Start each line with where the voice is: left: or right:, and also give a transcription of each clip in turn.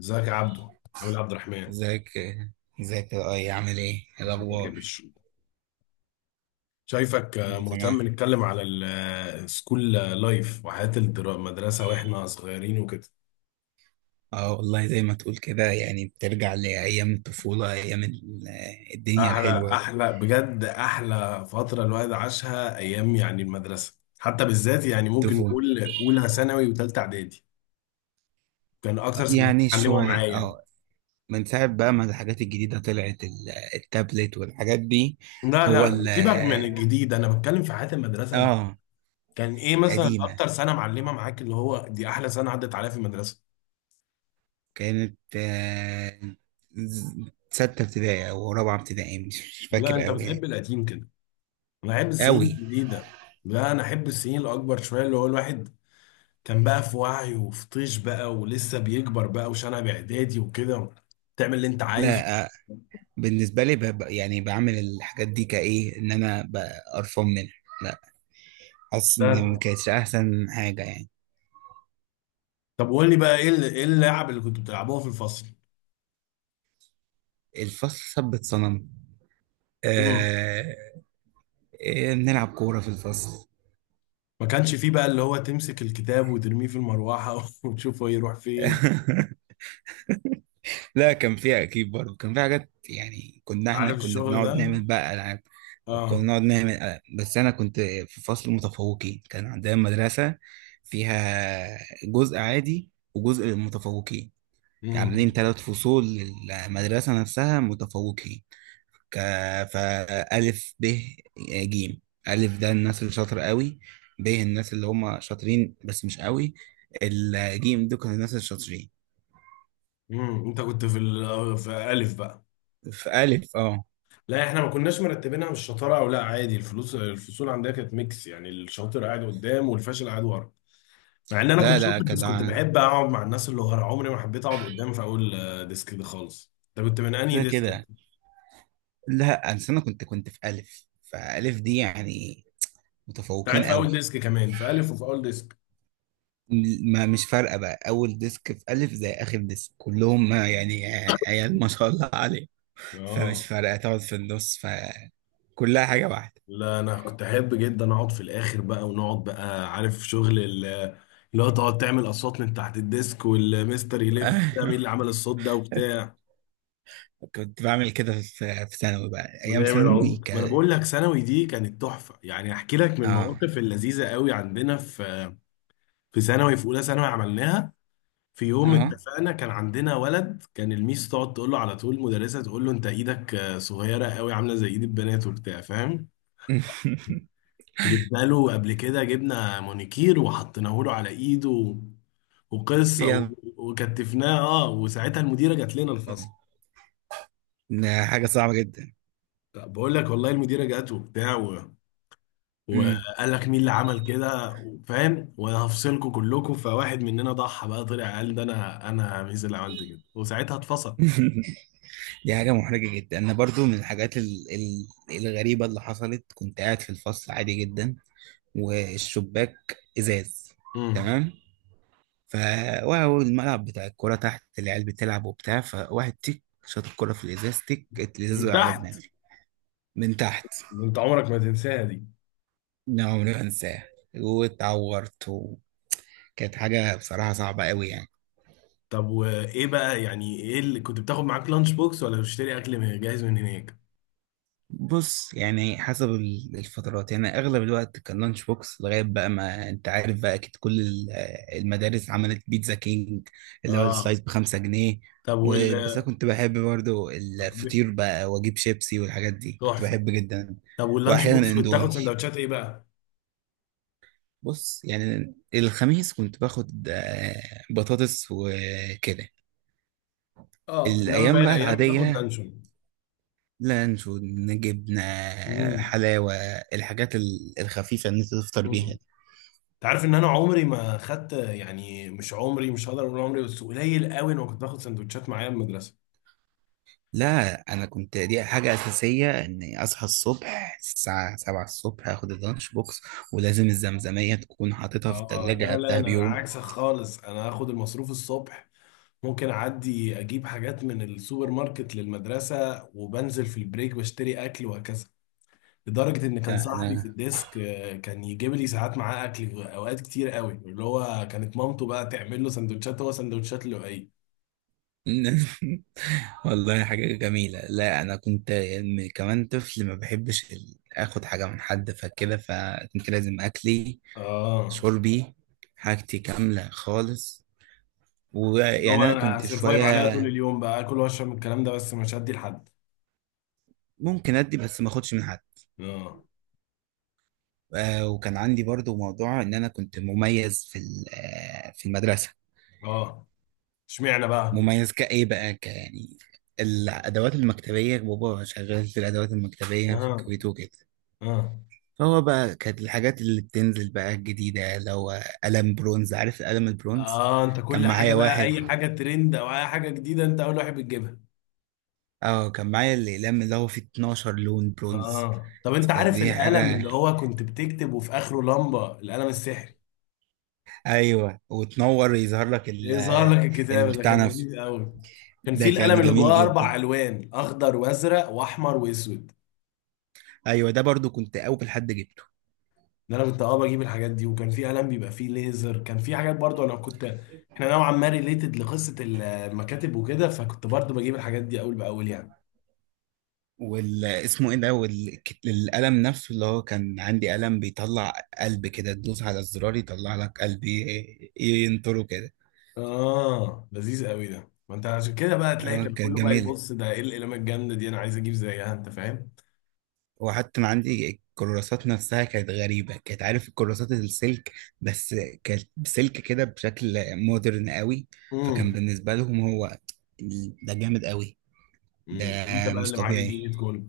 left: ازيك يا عبدو؟ عامل إيه يا عبد الرحمن؟
right: ازيك. ازيك، يا اي عامل ايه؟ إيه
left: اخبارك ايه
right: الاخبار؟
left: شايفك
right: كله تمام.
left: مهتم نتكلم على السكول لايف وحياة المدرسة واحنا صغيرين وكده.
right: اه، والله زي ما تقول كده، يعني بترجع لايام الطفوله، ايام الدنيا
left: احلى
right: الحلوه.
left: احلى بجد، احلى فترة الواحد عاشها ايام يعني المدرسة، حتى بالذات يعني ممكن
right: الطفوله.
left: نقول اولى ثانوي وثالثة اعدادي. كان اكتر سنة
right: يعني
left: اتعلموا
right: شويه،
left: معايا.
right: اه. من ساعه بقى ما الحاجات الجديده طلعت، التابلت والحاجات دي.
left: لا
right: هو ال
left: لا، سيبك من الجديد، انا بتكلم في حياة المدرسة انا.
right: اه،
left: كان ايه مثلا
right: قديمه.
left: اكتر سنة معلمة معاك اللي هو دي احلى سنة عدت عليها في المدرسة؟
right: كانت، ز- سته ابتدائي او رابعه ابتدائي، مش
left: لا،
right: فاكر
left: انت
right: قوي
left: بتحب
right: يعني.
left: القديم كده، انا احب السنين
right: قوي.
left: الجديده. لا، انا احب السنين الاكبر شويه، اللي هو الواحد كان بقى في وعي وفي طيش بقى ولسه بيكبر بقى وشنب اعدادي وكده، تعمل اللي انت عايزه.
right: لا، بالنسبة لي يعني بعمل الحاجات دي كإيه إن أنا قرفان منها. لا، حاسس إن ما
left: لازم.
right: كانتش أحسن حاجة يعني.
left: طب قول لي بقى ايه اللعب اللي كنتوا بتلعبوها في الفصل؟
right: الفصل ثبت صنم.
left: امم.
right: آه... بنلعب كورة في الفصل.
left: ما كانش فيه بقى اللي هو تمسك الكتاب وترميه في المروحه وتشوفه يروح فين؟
right: لا، كان فيها أكيد برضه، كان فيها حاجات يعني. إحنا
left: عارف
right: كنا
left: الشغل
right: بنقعد
left: ده.
right: نعمل بقى ألعاب. كنا
left: اه.
right: نقعد نعمل، بس أنا كنت في فصل متفوقين. كان عندنا مدرسة فيها جزء عادي وجزء متفوقين، عاملين
left: امم.
right: 3 فصول للمدرسة نفسها متفوقين. ك... فألف، ب، ج. ألف ده الناس اللي شاطر قوي، ب الناس اللي هم شاطرين بس مش قوي، الجيم دول كانوا الناس الشاطرين.
left: امم، انت كنت في في الالف بقى؟
right: في ألف، اه.
left: لا، احنا ما كناش مرتبينها مش شطاره او لا، عادي الفلوس، الفصول عندنا كانت ميكس، يعني الشاطر قاعد قدام والفاشل قاعد ورا. مع ان انا
right: لا
left: كنت
right: لا،
left: شاطر بس
right: كان
left: كنت بحب اقعد مع الناس اللي ورا، عمري ما حبيت اقعد قدام في اول ديسك ده خالص. انت كنت من انهي
right: كده
left: ديسك انت؟
right: كده.
left: كنت
right: لا، أصل أنا كنت في ألف، فألف دي يعني
left: قاعد
right: متفوقين
left: في اول
right: قوي.
left: ديسك كمان في الف وفي اول ديسك.
right: ما مش فارقة بقى، أول ديسك في ألف زي آخر ديسك، كلهم يعني عيال ما شاء الله. فمش
left: اه.
right: فارقة تقعد في النص، فكلها حاجة واحدة.
left: لا، انا كنت احب جدا اقعد في الاخر بقى، ونقعد بقى عارف شغل اللي هو تقعد تعمل اصوات من تحت الديسك والمستر يلف ده مين
right: ايوه،
left: اللي عمل الصوت ده وبتاع.
right: كنت بعمل كده في ثانوي بقى، أيام
left: ونعم
right: ثانوي.
left: العمر، ما انا بقول لك ثانوي دي كانت تحفه. يعني احكي لك من
right: اه.
left: المواقف اللذيذه قوي عندنا في في ثانوي، في اولى ثانوي عملناها. في يوم
right: اه.
left: اتفقنا، كان عندنا ولد كان الميس تقعد تقول له على طول المدرسه، تقول له انت ايدك صغيره قوي عامله زي ايد البنات وبتاع فاهم. جبنا له قبل كده، جبنا مونيكير وحطيناه له على ايده وقصه
right: يا
left: وكتفناه اه. وساعتها المديره جات لنا الفصل.
right: ده حاجة صعبة جدا.
left: بقول لك والله المديره جات وبتاع.
right: أمم.
left: وقال لك مين اللي عمل كده فاهم، وانا هفصلكم كلكم. فواحد مننا ضحى بقى، طلع قال ده انا ميز اللي عملت كده، وساعتها اتفصل.
right: دي حاجة محرجة جدا. أنا برضو من الحاجات الغريبة اللي حصلت، كنت قاعد في الفصل عادي جدا، والشباك إزاز،
left: امم.
right: تمام. ف وهو الملعب بتاع الكورة تحت، العيال بتلعب وبتاع، فواحد تيك شاط الكورة في الإزاز، تيك، الإزاز
left: من
right: وقع على
left: تحت.
right: دماغي. من تحت.
left: انت عمرك ما تنساها دي.
right: لا، عمري ما انساها. واتعورت، وكانت حاجة بصراحة صعبة قوي يعني.
left: طب وايه بقى، يعني ايه اللي كنت بتاخد معاك؟ لانش بوكس ولا بتشتري اكل من جاهز من هناك؟
right: بص، يعني حسب الفترات، يعني اغلب الوقت كان لانش بوكس، لغاية بقى ما انت عارف بقى، اكيد كل المدارس عملت بيتزا كينج، اللي هو
left: اه.
right: السلايس ب5 جنيه.
left: طب وال.
right: بس انا كنت بحب برضو الفطير
left: ب-
right: بقى، واجيب شيبسي والحاجات دي، كنت
left: تحفه.
right: بحب جدا.
left: طب واللانش بوكس
right: واحيانا
left: كنت
right: اندومي.
left: تاخد سندوتشات ايه بقى؟
right: بص، يعني الخميس كنت باخد، بطاطس وكده.
left: اه، انما باقي
right: الايام بقى
left: الايام بتاخد
right: العاديه:
left: لانشون.
right: لانشو، جبنة، حلاوة، الحاجات الخفيفة اللي انت تفطر بيها
left: امم.
right: دي.
left: تعرف ان انا عمري ما خدت، يعني مش عمري، مش هقدر اقول عمري، بس قليل قوي انا كنت باخد سندوتشات معايا من المدرسه.
right: لا، انا كنت دي حاجة اساسية، اني اصحى الصبح الساعة 7 الصبح، اخد اللانش بوكس، ولازم الزمزمية تكون حاططها في
left: اه.
right: التلاجة
left: لا لا،
right: قبلها
left: انا
right: بيوم.
left: عكسك خالص. انا اخد المصروف الصبح، ممكن اعدي اجيب حاجات من السوبر ماركت للمدرسه وبنزل في البريك بشتري اكل وهكذا. لدرجه ان كان
right: لا
left: صاحبي في
right: انا.
left: الديسك كان يجيب لي ساعات معاه اكل، اوقات كتير قوي، اللي هو كانت مامته بقى تعمل له سندوتشات، هو سندوتشات لؤي.
right: والله حاجة جميلة. لا، أنا كنت، كمان طفل، ما بحبش آخد حاجة من حد، فكده فكنت لازم أكلي،
left: اه.
right: شربي، حاجتي كاملة خالص.
left: اللي
right: ويعني
left: هو
right: انا
left: انا
right: كنت
left: هسرفايف عليها طول
right: شويه
left: اليوم بقى، اكل واشرب من الكلام ده بس مش هدي لحد.
right: ممكن ادي، بس ما اخدش من حد.
left: اه.
right: وكان عندي برضو موضوع ان انا كنت مميز في في المدرسه.
left: اه. اشمعنى بقى؟
right: مميز كايه بقى، يعني الادوات المكتبيه، بابا شغال في الادوات المكتبيه في
left: اه.
right: الكويت وكده.
left: اه.
right: فهو بقى كانت الحاجات اللي بتنزل بقى الجديده، لو قلم برونز، عارف القلم البرونز؟
left: اه، انت كل
right: كان
left: حاجه
right: معايا
left: بقى،
right: واحد.
left: اي حاجه ترند او اي حاجه جديده انت اول واحد بتجيبها.
right: اه، كان معايا الاقلام اللي هو فيه 12 لون برونز،
left: اه، طب انت عارف
right: فدي
left: القلم
right: حاجه.
left: اللي هو كنت بتكتب وفي اخره لمبه، القلم السحري؟
right: ايوه، وتنور يظهر لك
left: ايه، ظهر لك الكتاب؟ ده
right: البتاع
left: كان
right: نفسه.
left: لذيذ قوي. كان في
right: ده
left: القلم
right: كان
left: اللي
right: جميل
left: جواه
right: جدا.
left: اربع الوان، اخضر وازرق واحمر واسود.
right: ايوه، ده برضو كنت اول حد جبته.
left: ده انا كنت اه بجيب الحاجات دي. وكان في قلم بيبقى فيه ليزر، كان في حاجات برضو انا كنت، احنا نوعا ما ريليتد لقصه المكاتب وكده، فكنت برضو بجيب الحاجات دي اول باول يعني.
right: وال اسمه ايه ده والك- القلم نفسه اللي هو كان عندي، قلم بيطلع قلب كده، تدوس على الزرار يطلع لك قلب، ينطره كده.
left: اه، لذيذ قوي ده. ما انت عشان كده بقى تلاقي
right: اه،
left: كان
right: كانت
left: كله بقى
right: جميلة.
left: يبص ده ايه القلمه الجامده دي، انا عايز اجيب زيها، انت فاهم.
right: وحتى ما عندي الكراسات نفسها كانت غريبة، كانت عارف الكراسات السلك، بس كانت سلك كده بشكل مودرن قوي. فكان
left: امم.
right: بالنسبة لهم هو ده جامد قوي. ده
left: امم، انت بقى
right: مش
left: اللي معاك
right: طبيعي،
left: الجيد كله.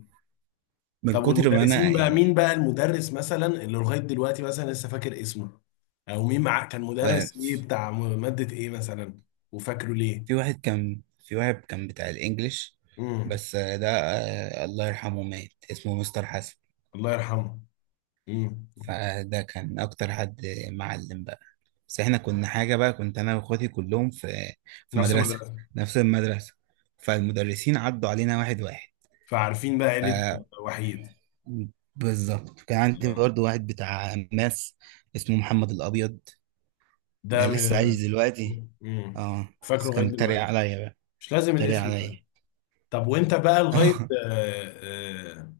right: من
left: طب
right: كتر ما انا
left: والمدرسين بقى، مين
right: يعني.
left: بقى المدرس مثلا اللي لغايه دلوقتي مثلا لسه فاكر اسمه؟ او مين معاك كان
right: و-
left: مدرس ايه، بتاع ماده ايه مثلا؟ وفاكره ليه؟
right: في واحد كان بتاع الانجليش،
left: امم.
right: بس ده، الله يرحمه، مات. اسمه مستر حسن.
left: الله يرحمه. امم.
right: فده كان اكتر حد معلم بقى. بس احنا كنا حاجة بقى، كنت انا واخواتي كلهم في، في
left: نفس
right: مدرسة،
left: المدرسه.
right: نفس المدرسة، فالمدرسين عدوا علينا واحد واحد.
left: فعارفين بقى
right: ف
left: عيله. وحيد.
right: بالظبط، كان عندي
left: اه.
right: برضو واحد بتاع ماس، اسمه محمد الابيض. ده لسه عايش دلوقتي،
left: امم.
right: اه.
left: فاكره
right: بس
left: لغايه
right: كان بيتريق
left: دلوقتي.
right: عليا بقى،
left: مش لازم
right: بيتريق
left: الاسم.
right: عليا.
left: طب وانت بقى لغايه آه، آه،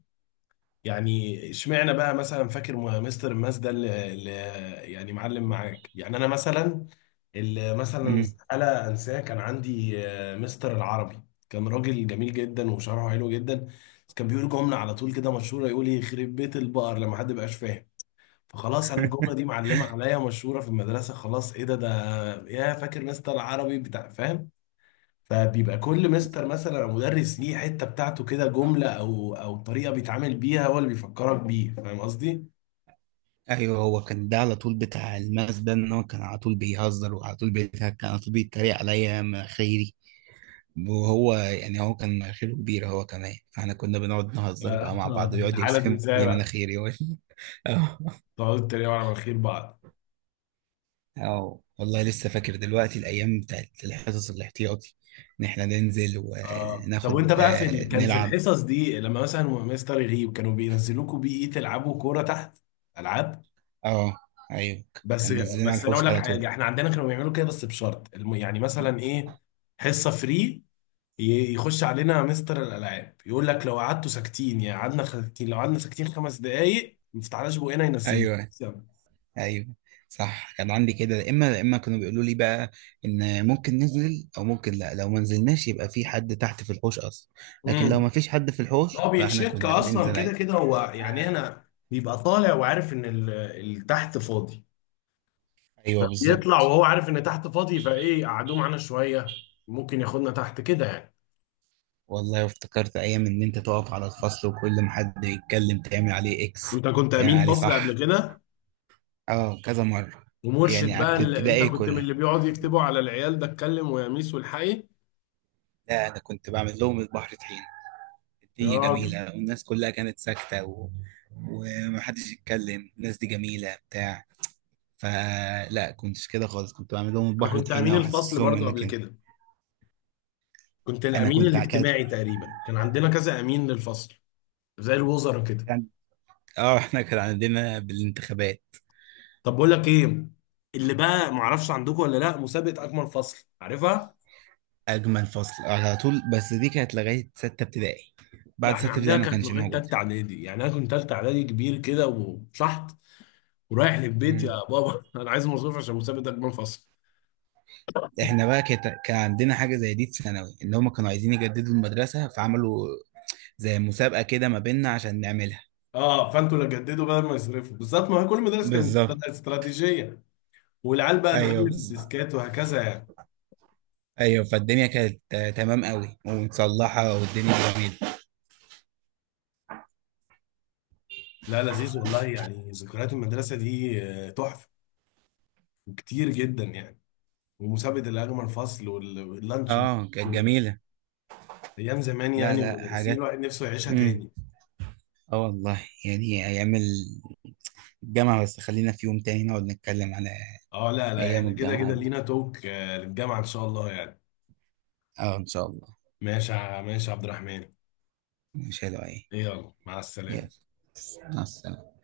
left: يعني اشمعنى بقى مثلا فاكر مستر الماس ده اللي يعني معلم معاك؟ يعني انا مثلا اللي مثلا
right: امم.
left: استحاله انساه كان عندي مستر العربي. كان راجل جميل جدا وشرحه حلو جدا، بس كان بيقول جمله على طول كده مشهوره، يقول يخرب بيت البقر لما حد بقاش فاهم. فخلاص انا الجمله دي معلمه عليا، مشهوره في المدرسه. خلاص، ايه ده، يا فاكر مستر العربي، بتاع فاهم. فبيبقى كل مستر مثلا او مدرس ليه حته بتاعته كده، جمله او او طريقه بيتعامل بيها هو اللي بيفكرك بيه، فاهم قصدي؟
right: ايوه، هو كان ده على طول بتاع الماس ده، ان هو كان على طول بيهزر وعلى طول بيضحك، كان على طول بيتريق عليا مناخيري. وهو يعني هو كان مناخيره كبيرة هو كمان، فاحنا كنا بنقعد نهزر بقى مع بعض،
left: في
right: ويقعد
left: الحاله دي
right: يرسم
left: ازاي
right: لي
left: بقى
right: مناخيري اه.
left: تقعدوا تتريقوا على مناخير بعض؟
right: آه. والله لسه فاكر دلوقتي الايام بتاعت الحصص الاحتياطي، ان احنا ننزل
left: اه، طب وانت
right: وناخد،
left: بقى في كان في
right: نلعب.
left: الحصص دي لما مثلا مستر يغيب كانوا بينزلوكوا بيه ايه، تلعبوا كوره تحت؟ العاب؟
right: اه، ايوه.
left: بس
right: كان نزلنا على
left: بس انا اقول
right: الحوش
left: لك
right: على طول.
left: حاجه، احنا عندنا كانوا بيعملوا كده بس بشرط يعني مثلا ايه، حصه فري، يخش علينا مستر الالعاب يقول لك لو قعدتوا ساكتين، يعني قعدنا ساكتين، لو قعدنا ساكتين 5 دقايق ما فتحناش بقنا، ينزلنا.
right: ايوه. ايوه، صح. كان عندي كده، يا اما يا اما كانوا بيقولوا لي بقى ان ممكن ننزل او ممكن لا، لو ما نزلناش يبقى في حد تحت في الحوش اصلا. لكن لو ما
left: امم.
right: فيش حد في الحوش،
left: هو
right: فاحنا
left: بيتشك
right: كنا
left: اصلا
right: بننزل
left: كده
right: عادي.
left: كده هو، يعني هنا بيبقى طالع وعارف ان اللي تحت فاضي.
right: ايوه
left: فبيطلع
right: بالظبط.
left: وهو عارف ان تحت فاضي، فايه قعدوه معانا شويه، ممكن ياخدنا تحت كده يعني.
right: والله افتكرت ايام ان انت تقف على الفصل، وكل ما حد يتكلم تعمل عليه اكس.
left: انت كنت
right: تعمل
left: امين
right: عليه،
left: فصل قبل
right: صح.
left: كده؟
right: اه، كذا مره. يعني
left: ومرشد بقى،
right: قعدت
left: اللي انت
right: ابتدائي
left: كنت من
right: كلها.
left: اللي بيقعد يكتبوا على العيال ده اتكلم ويا ميس والحقي؟
right: لا، انا كنت بعمل لهم البحر طحين،
left: يا
right: الدنيا
left: راجل،
right: جميله والناس كلها كانت ساكته و... ومحدش يتكلم، الناس دي جميله بتاع. فلا كنتش كده خالص، كنت بعمل لهم
left: انا
right: البحر
left: كنت
right: طحينه،
left: امين
right: واحسس
left: الفصل
right: لهم
left: برضو
right: انك
left: قبل
right: انت،
left: كده، كنت
right: انا
left: الامين
right: كانت.
left: الاجتماعي تقريبا، كان عندنا كذا امين للفصل، زي الوزراء كده.
right: كان اه. احنا كان عندنا بالانتخابات،
left: طب بقول لك ايه، اللي بقى معرفش عندكم ولا لا، مسابقه اجمل فصل، عارفها؟
right: اجمل فصل على طول، بس دي كانت لغايه سته ابتدائي.
left: ده
right: بعد سته
left: احنا عندنا
right: ابتدائي ما
left: كانت
right: كانش
left: لغايه
right: موجود.
left: تالته اعدادي، يعني انا كنت تالته اعدادي كبير كده وشحط ورايح للبيت يا
right: مم.
left: بابا انا عايز مصروف عشان مسابقه اجمل فصل.
right: احنا بقى كان عندنا حاجه زي دي في ثانوي، ان هم كانوا عايزين يجددوا المدرسه، فعملوا زي مسابقه كده ما بيننا عشان نعملها.
left: اه، فانتوا اللي جددوا بدل ما يصرفوا، بالظبط، ما هي كل مدرسه كانت
right: بالظبط.
left: استراتيجيه، والعيال بقى
right: ايوه
left: تغلف
right: بالظبط.
left: الديسكات وهكذا يعني.
right: ايوه، فالدنيا كانت، تمام قوي ومتصلحه والدنيا جميله.
left: لا، لذيذ والله، يعني ذكريات المدرسه دي تحفه، كتير جدا يعني. ومسابقة الأجمل فصل واللانش
right: اه، كانت جميله.
left: أيام زمان
right: لا
left: يعني،
right: لا،
left: المدرسين،
right: حاجات.
left: الواحد نفسه يعيشها
right: امم.
left: تاني.
right: اه، والله يعني ايام الجامعه، بس خلينا في يوم تاني نقعد نتكلم على
left: اه، لا لا،
right: ايام
left: احنا كده
right: الجامعه
left: كده
right: دي.
left: لينا توك للجامعة إن شاء الله يعني.
right: اه ان شاء الله.
left: ماشي ماشي يا عبد الرحمن.
right: مش حلوه، ايه.
left: إيه، يلا مع
right: يلا
left: السلامة.
right: مع السلامه.